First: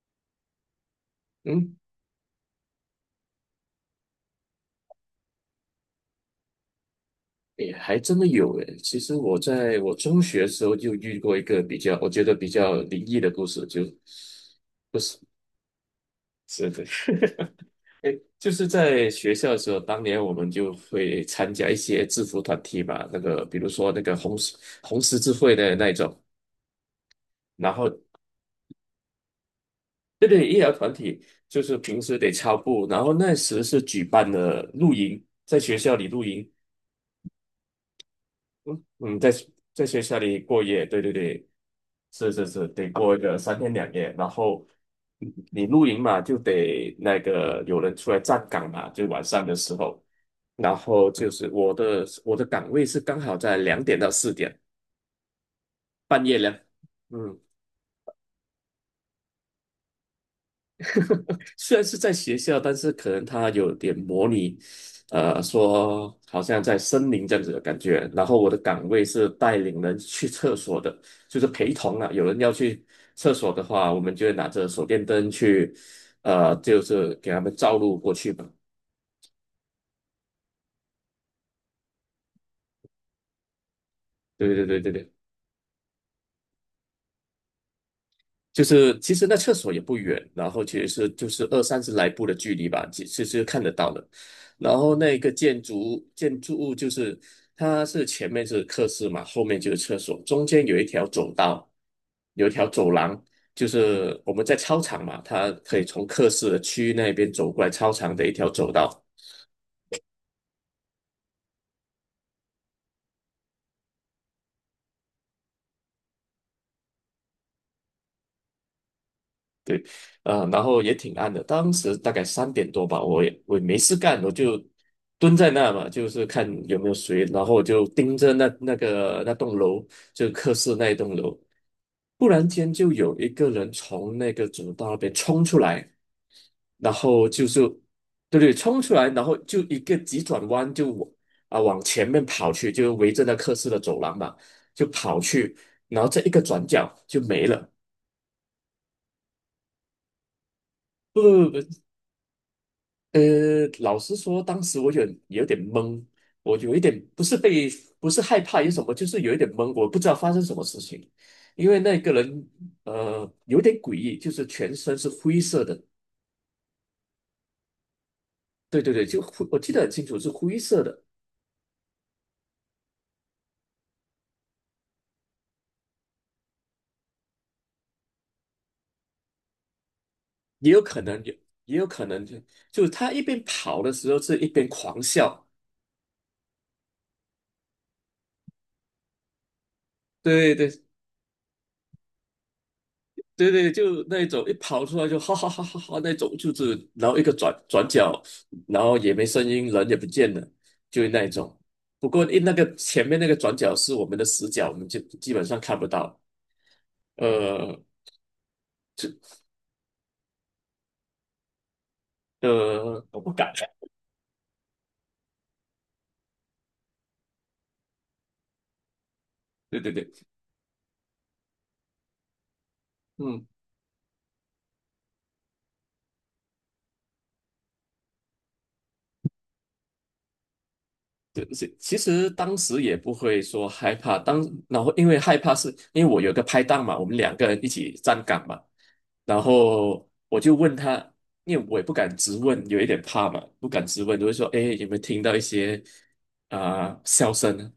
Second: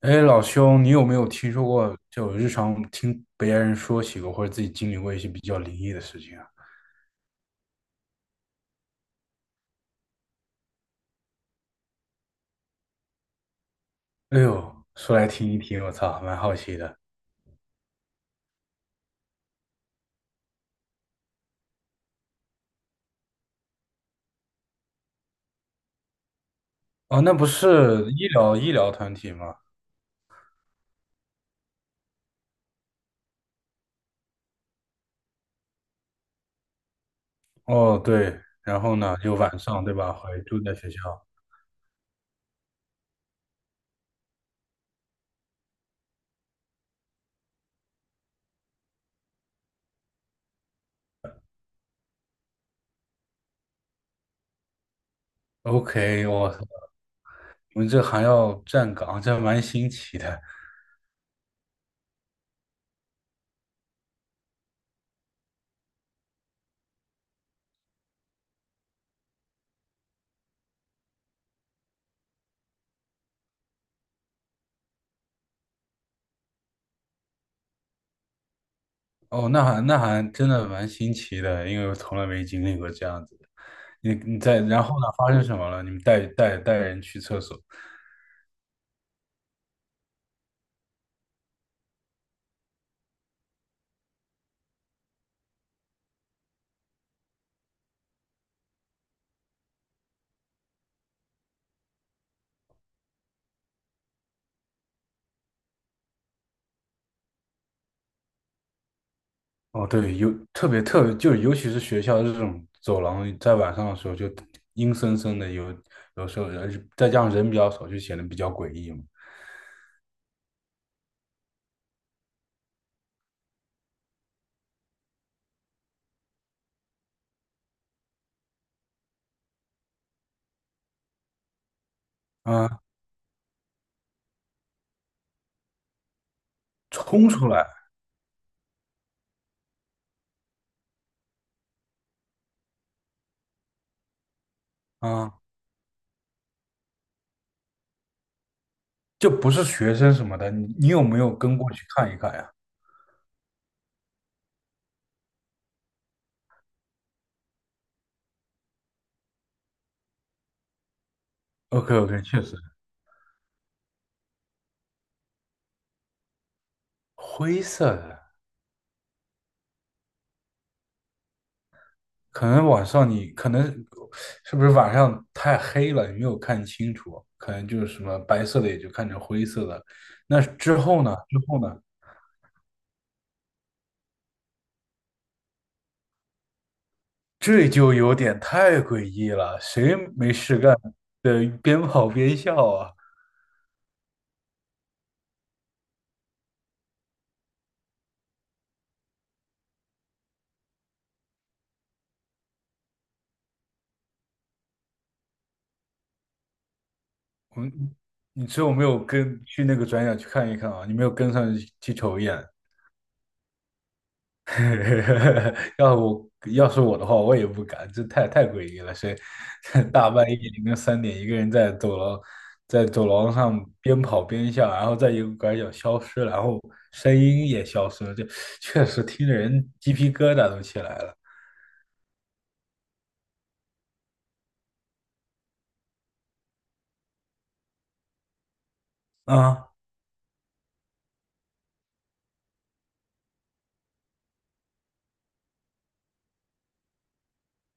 哎，老兄，你有没有听说嗯，过，就日常听别人说起过，或者自己经历过一些比较灵异的事情啊？也还真的有诶。其实我在我中学的时候就遇过一个比较，我觉得比较灵异的故事，就哎呦，不说是来听一听，我操，蛮好是奇的，的。诶，就是在学校的时候，当年我们就会参加一些制服团体嘛，那个比如说那个红十字会的那一种，哦，那不然后是医疗团体吗？对对，医疗团体就是平时得操步，然后那时是举办了露营，在学校里露营，哦，对，然后呢，嗯，在就晚在上对学吧，校里会住过在夜，学校。对对对，是是是，得过一个三天两夜，然后你露营嘛，就得那个有人出来站岗嘛，就晚上的时候，然后就是我的岗位是刚好在2点到4点，半 OK，夜我两，操，嗯。你们这还要站岗，这还蛮新奇的。虽然是在学校，但是可能它有点模拟，说好像在森林这样子的感觉。然后我的岗位是带领人去厕所的，就是陪同啊。有人要去厕所的话，我们就会拿着手电灯去，就是给他们照路过去嘛。哦，那还真的蛮新奇的，因为我从来没经历过这样子的。你对在，对对然后对呢，对，发生什么了？你们带人去厕所。就是其实那厕所也不远，然后其实是就是二三十来步的距离吧，其实看得到的。然后那个建筑物就是它是前面是客室嘛，后面就是厕所，中间有一条走道，有一条走廊，就是我们在操场嘛，它可以从客室的区域那边走过来操场的一条走道。哦，对，特别特别，就尤其是学校这种走廊，在晚上的时候就阴森森的有时候人再加上人比较少，就显得比较诡异嘛。然后也挺暗的，当时大概3点多吧，我也没事干，我就蹲在那嘛，就是看有没有谁，然后我就盯着那栋楼，就科室那一栋楼，突然间啊，就有一个人从那个走道那边冲出来，然后冲就出是来对对，冲出来，然后就一个急转弯就往往前面跑去，就围着那科室的走廊嘛，就跑啊，去，然后这一个转角就没了。就不是学生什么的，你有没不有不跟不，过去看一看呀呃，老实说，当时我有点懵，我有一点不是害怕，有什么就是有一点懵，我不知道发生什么事情，因为？OK 那个 OK，确人实，有点诡异，就是全身是灰色的，灰色的，对对对，就灰，我记得很清楚是灰色的，可能是不是晚上太黑了，你没有看清楚，可能就是什么白色的也就看成灰色的。那也之有可后呢？能有之后也呢？有可能就他一边跑的时候是一边狂笑，这就有点太诡异了，谁没对事对，干？对，边跑边笑啊！对对，就那一种一跑出来就哈哈哈哈哈那种，就是然后一个转角，然后也没声音，人也不见了，就是那一种。不过那个前面那个转角是我们的死角，我们就基本上看不到。我呃你只有没有跟去那个转角去看一看啊？你没有跟上去瞅一眼。我不敢。要是我的话，我也不敢，这太诡异了。对对 对，大半夜凌晨3点一个人在走廊嗯。上边跑边笑，然后在一个拐角消失了然后声音也消失了，这确实听着人鸡皮疙瘩都起来了对，是其实当时也不会说害怕，然后因为害怕是因为我有个拍档嘛，我们两个人一起站岗嘛，然啊！后我就问他，因为我也不敢直问，有一点怕嘛，不敢直问，就会说，哎，有没有听到一些啊、笑声呢？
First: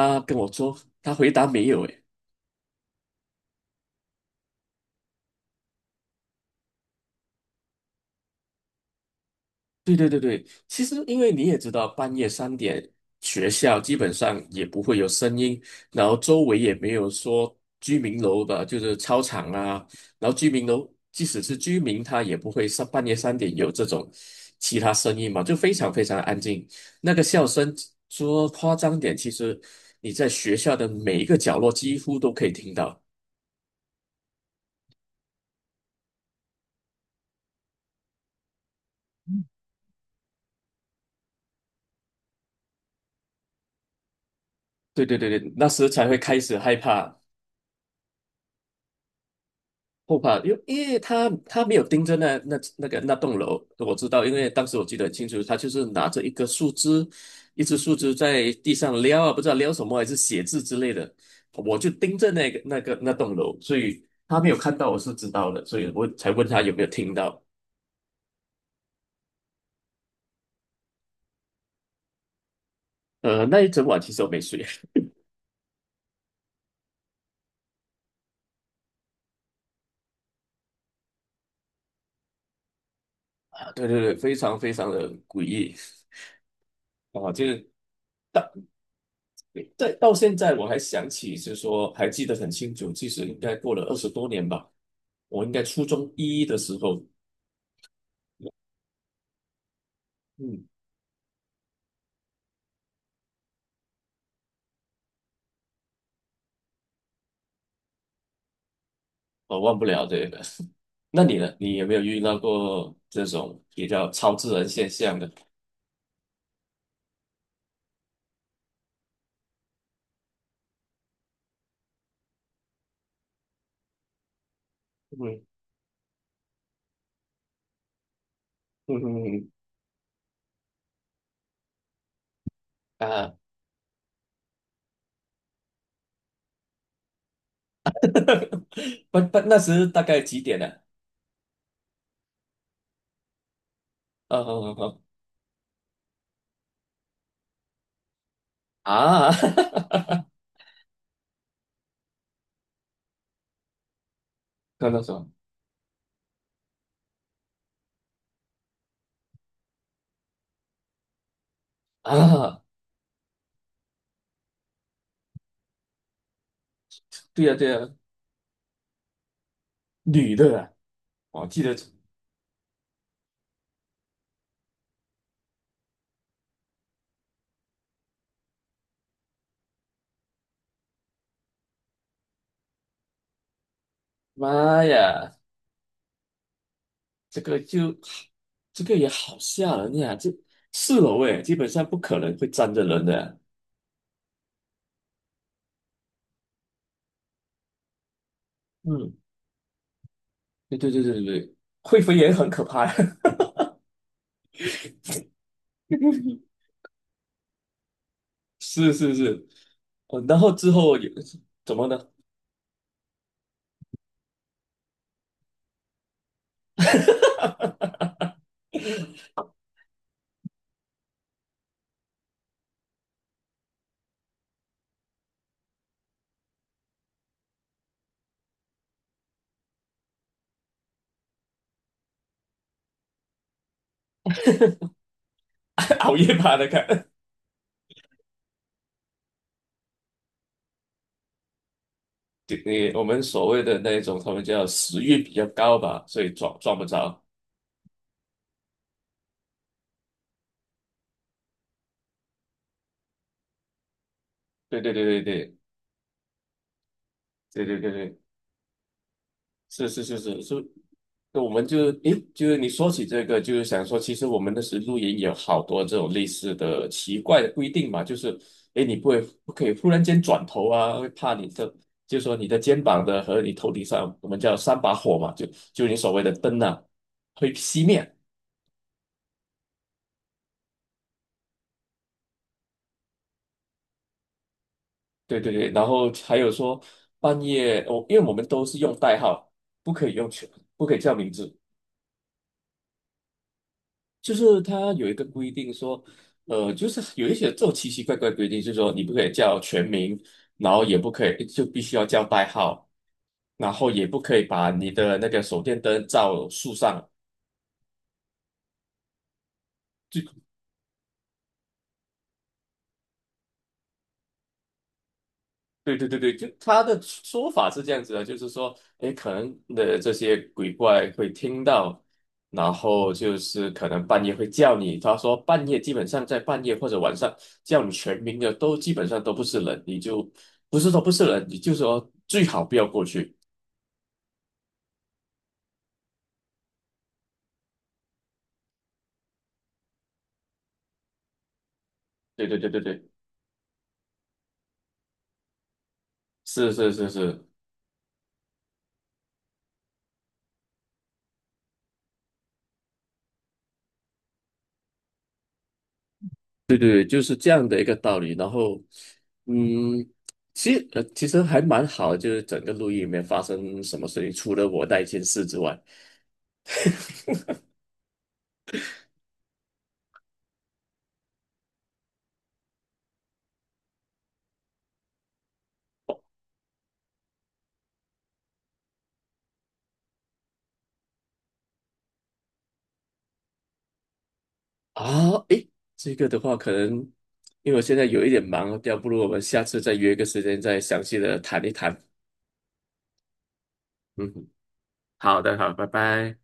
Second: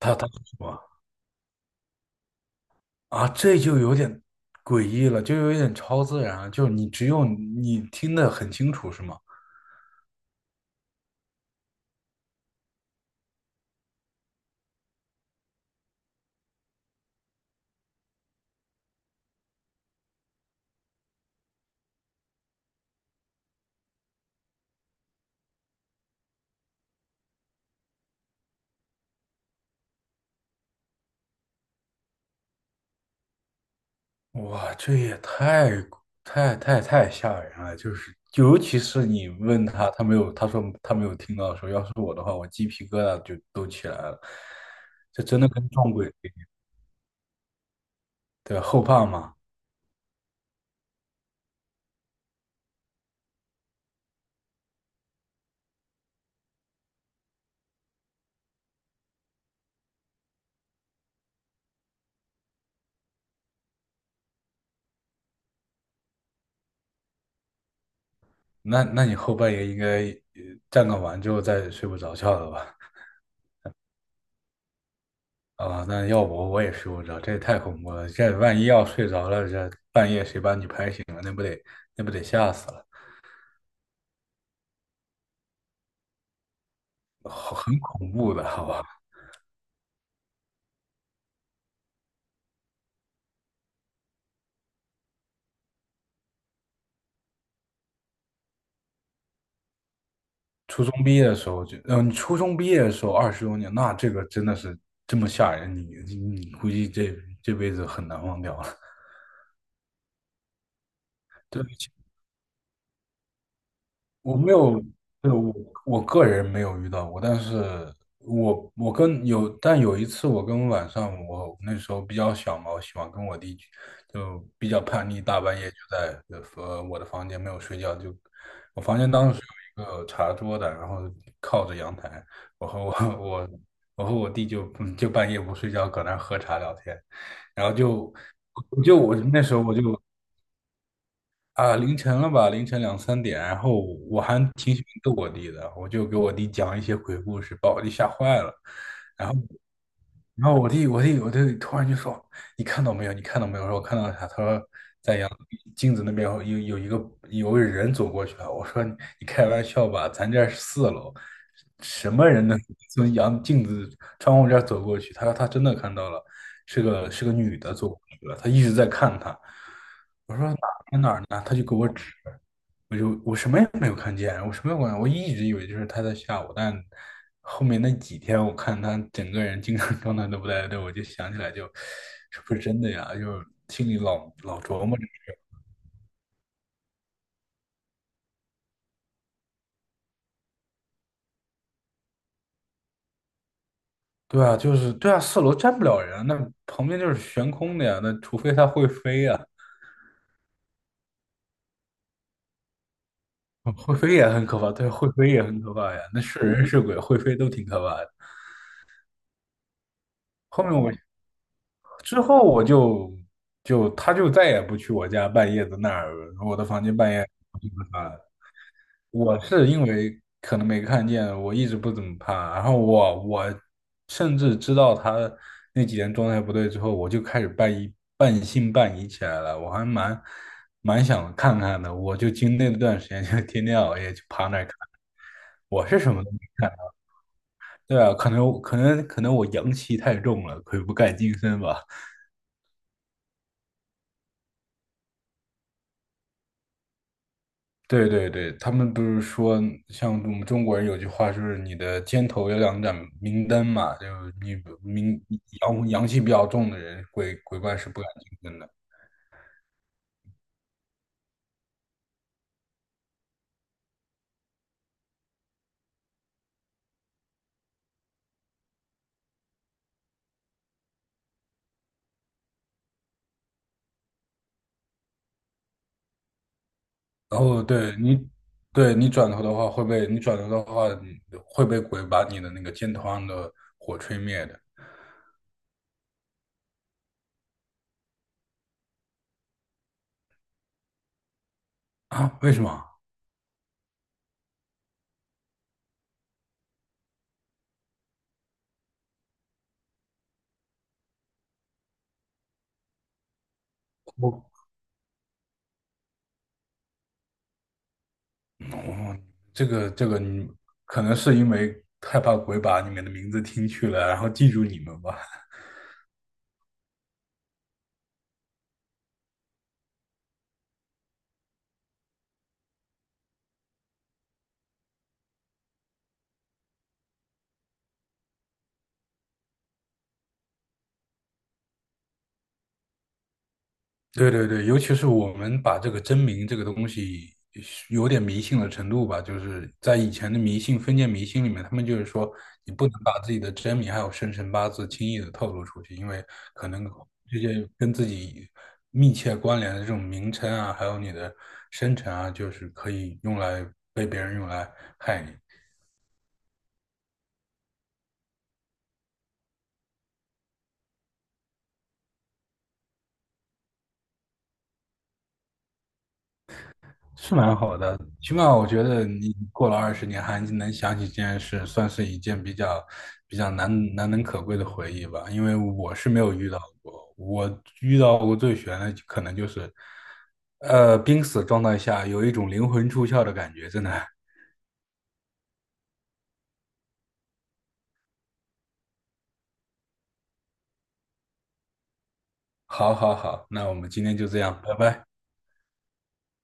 他他跟说我什说，么？他回答没有，啊，这就有点诡异了，就有点超自然了，就是只有你听得很清楚，是吗？对对对对，其实因为你也知道，半夜三点学校基本上也不会有声音，然后周围也没有说居民楼的，就是操场啊，然后居民楼即使是居民，他也不会上半夜三点有这种其他声音嘛，就非常非常安静。那个笑声说夸张点，其实你在学校的每一个角落几乎都可以听到。哇，这也太吓人了，就是尤其是你问他，他没有，他说他没有听到的时候，要是我的话，我鸡皮疙瘩就都起来了，对对这对真的对，那跟时撞才鬼会一开样始害怕对后怕嘛？后怕，因为因为他没有盯着那栋楼，我知道，因为当时我记得很清楚，他就是拿着一个树枝，一只树枝在地上撩啊，不知道撩什么，还是写字之类的，我就盯着那栋楼，所以他没有看到，我是知道的，所以我才问他有没有听到。那你后半夜应该呃站岗完之后再睡不着觉了吧？那一整晚其实我没睡啊，那要我也睡不着，这也太恐怖了。这万一要睡着了，这半夜谁把你拍醒了，那不得吓死了，啊，对对对，非常非常的诡异啊，就好是很恐怖到的，好吧？对，到现在我还想起，就是说还记得很清楚，其实应该过了20多年吧。我应该初中一的时候，嗯，初中毕业的时候就，嗯、你初中毕业的时候20多年，那这个真的是这么吓人，你估计这辈子很难忘掉了。我忘不了这个。那你 呢？对。你有没有遇到过这种比较超我没自然有，现象的？对，我个人没有遇到过，但有一次晚上我那时候比较小嘛，我喜欢跟我弟去就比较叛逆，大嗯半夜就在我的房间没有睡觉，就我嗯房间当时嗯有一个茶桌的，然后靠着阳台，我和我 嗯 啊，我我和我弟就半夜不睡觉搁那儿喝茶聊天，然后就我就 我不不，那时那候我时就大概几点呢、啊，凌晨了吧，凌晨2、3点，然后我还挺 喜欢啊？逗我弟的，我就给我弟讲一些鬼故事，把我弟吓坏了。然啊啊 后，然后我弟突然就说：“你看到没有？你看到没有？”我说：“我看到了啥？”他说：看到什“在么镜子那边有个人走过去了。”我说你：“你开玩笑吧？咱这儿是四楼，什么人能啊？从镜子窗户这儿走过去？”他说：“他真的看到了，是个对呀、女对的呀、走过去了，他一直在看他。”女我说。的、啊，在哪儿呢？我他记就得，给我指，我什么也没有看见，我什么也没有看见我一直以为就是他在吓我，但后面那几天我看他整个人精神状态都不太对，我就想起来就，是不是真的呀？就心里老妈琢磨着。呀，这个就这个也好吓人呀！这4楼诶，基本上不可能会站着人的、对啊，就是对啊，四楼站不了人啊那旁边就是悬空的呀，那除非他会嗯，飞呀，对对对对对，会飞也很可怕呀！会飞也很可怕，对，会飞也很可怕呀，那是人是鬼，会飞都挺可怕的。是是是，哦，然后后之面我后有怎么呢？之后我就就他就再也不去我家半夜的那儿，我的房间半夜啊，我是因为可能没看见，我一直不怎么怕，然后我甚至知道他那几天状态不对之后，我就开始半疑半信半疑起来了，我还蛮想看看的，我就经历那段时间就天天熬夜去趴那儿看，我是什熬么都夜没爬的看，看，对啊，可能我阳气太重了，鬼不敢近身吧。对，你我们所谓的那种，他们叫食欲比较高吧，所以抓不着。对对对，他们不是说，像我们中国人有句话，就是你的肩头有两盏明灯嘛，就是你对对对明对对阳气比较重的人，鬼对怪对对是不敢对。近身的。是是是是是，那我们就诶，就是你说起这个，就是想说，其实我们的时露营有好多这种类似的奇怪的规定嘛，就是诶，你不会不可以忽然间转头啊，会怕你的，就说你的肩膀的和你头顶上，我们叫三把火嘛，就你所谓的灯呐然会后熄灭。对你转头的话会被鬼把你的那个肩头上的火吹灭的对对对，然后还有说半夜，我因为我们都是用代号，不可以用全，不可以叫名字。啊？为什么？就是它有一个规定说，就是有一些这种奇奇怪怪的规定，就是说你不可以叫全名，然后也不可以就必须要叫代号，然后也不可以我把你的那个手电灯照树上，我这个你可能是因为害怕鬼把你们的名字听去了，然后记住你们吧。对对对对，就他的说法是这样子的，就是说，诶，可能的这些鬼怪会听到，然后就是可能半夜会叫你。他说半夜基本上在半夜或者晚上叫你全名的都基本上都不是人，你就不是说不是人，你就说最好不要过去。对对对，尤其是我们把这个真名这个东西是有点迷信的程度吧，就是在以前的迷信、封建迷信里面，他们就是说对对对你对不能对，把自己的真名还有生辰八字轻易的透露出去，因为可是能是是这是，些跟自己密切关联的这种名称啊，还有你的生辰啊，就是可以用来被别人用来害你。对对对，就是这样的一个道理。然后，嗯，其实还蛮好的，就是整个录音里面发生什么事情，除了我那一件事之外。是蛮好的，起码我觉得你过了20年还能想起这件事，算是一件比较难能可贵的回忆吧。因为我是没有遇到过，我遇到过最悬的可能就是，濒死状态下有一种灵魂出窍的感觉，真的。啊，诶，这个的话，可能因为我现在有一点忙，要不如我们下次再约个时间再详细的谈一谈。好好好，那我们今天就嗯这哼，样，拜拜。好的，好，拜拜。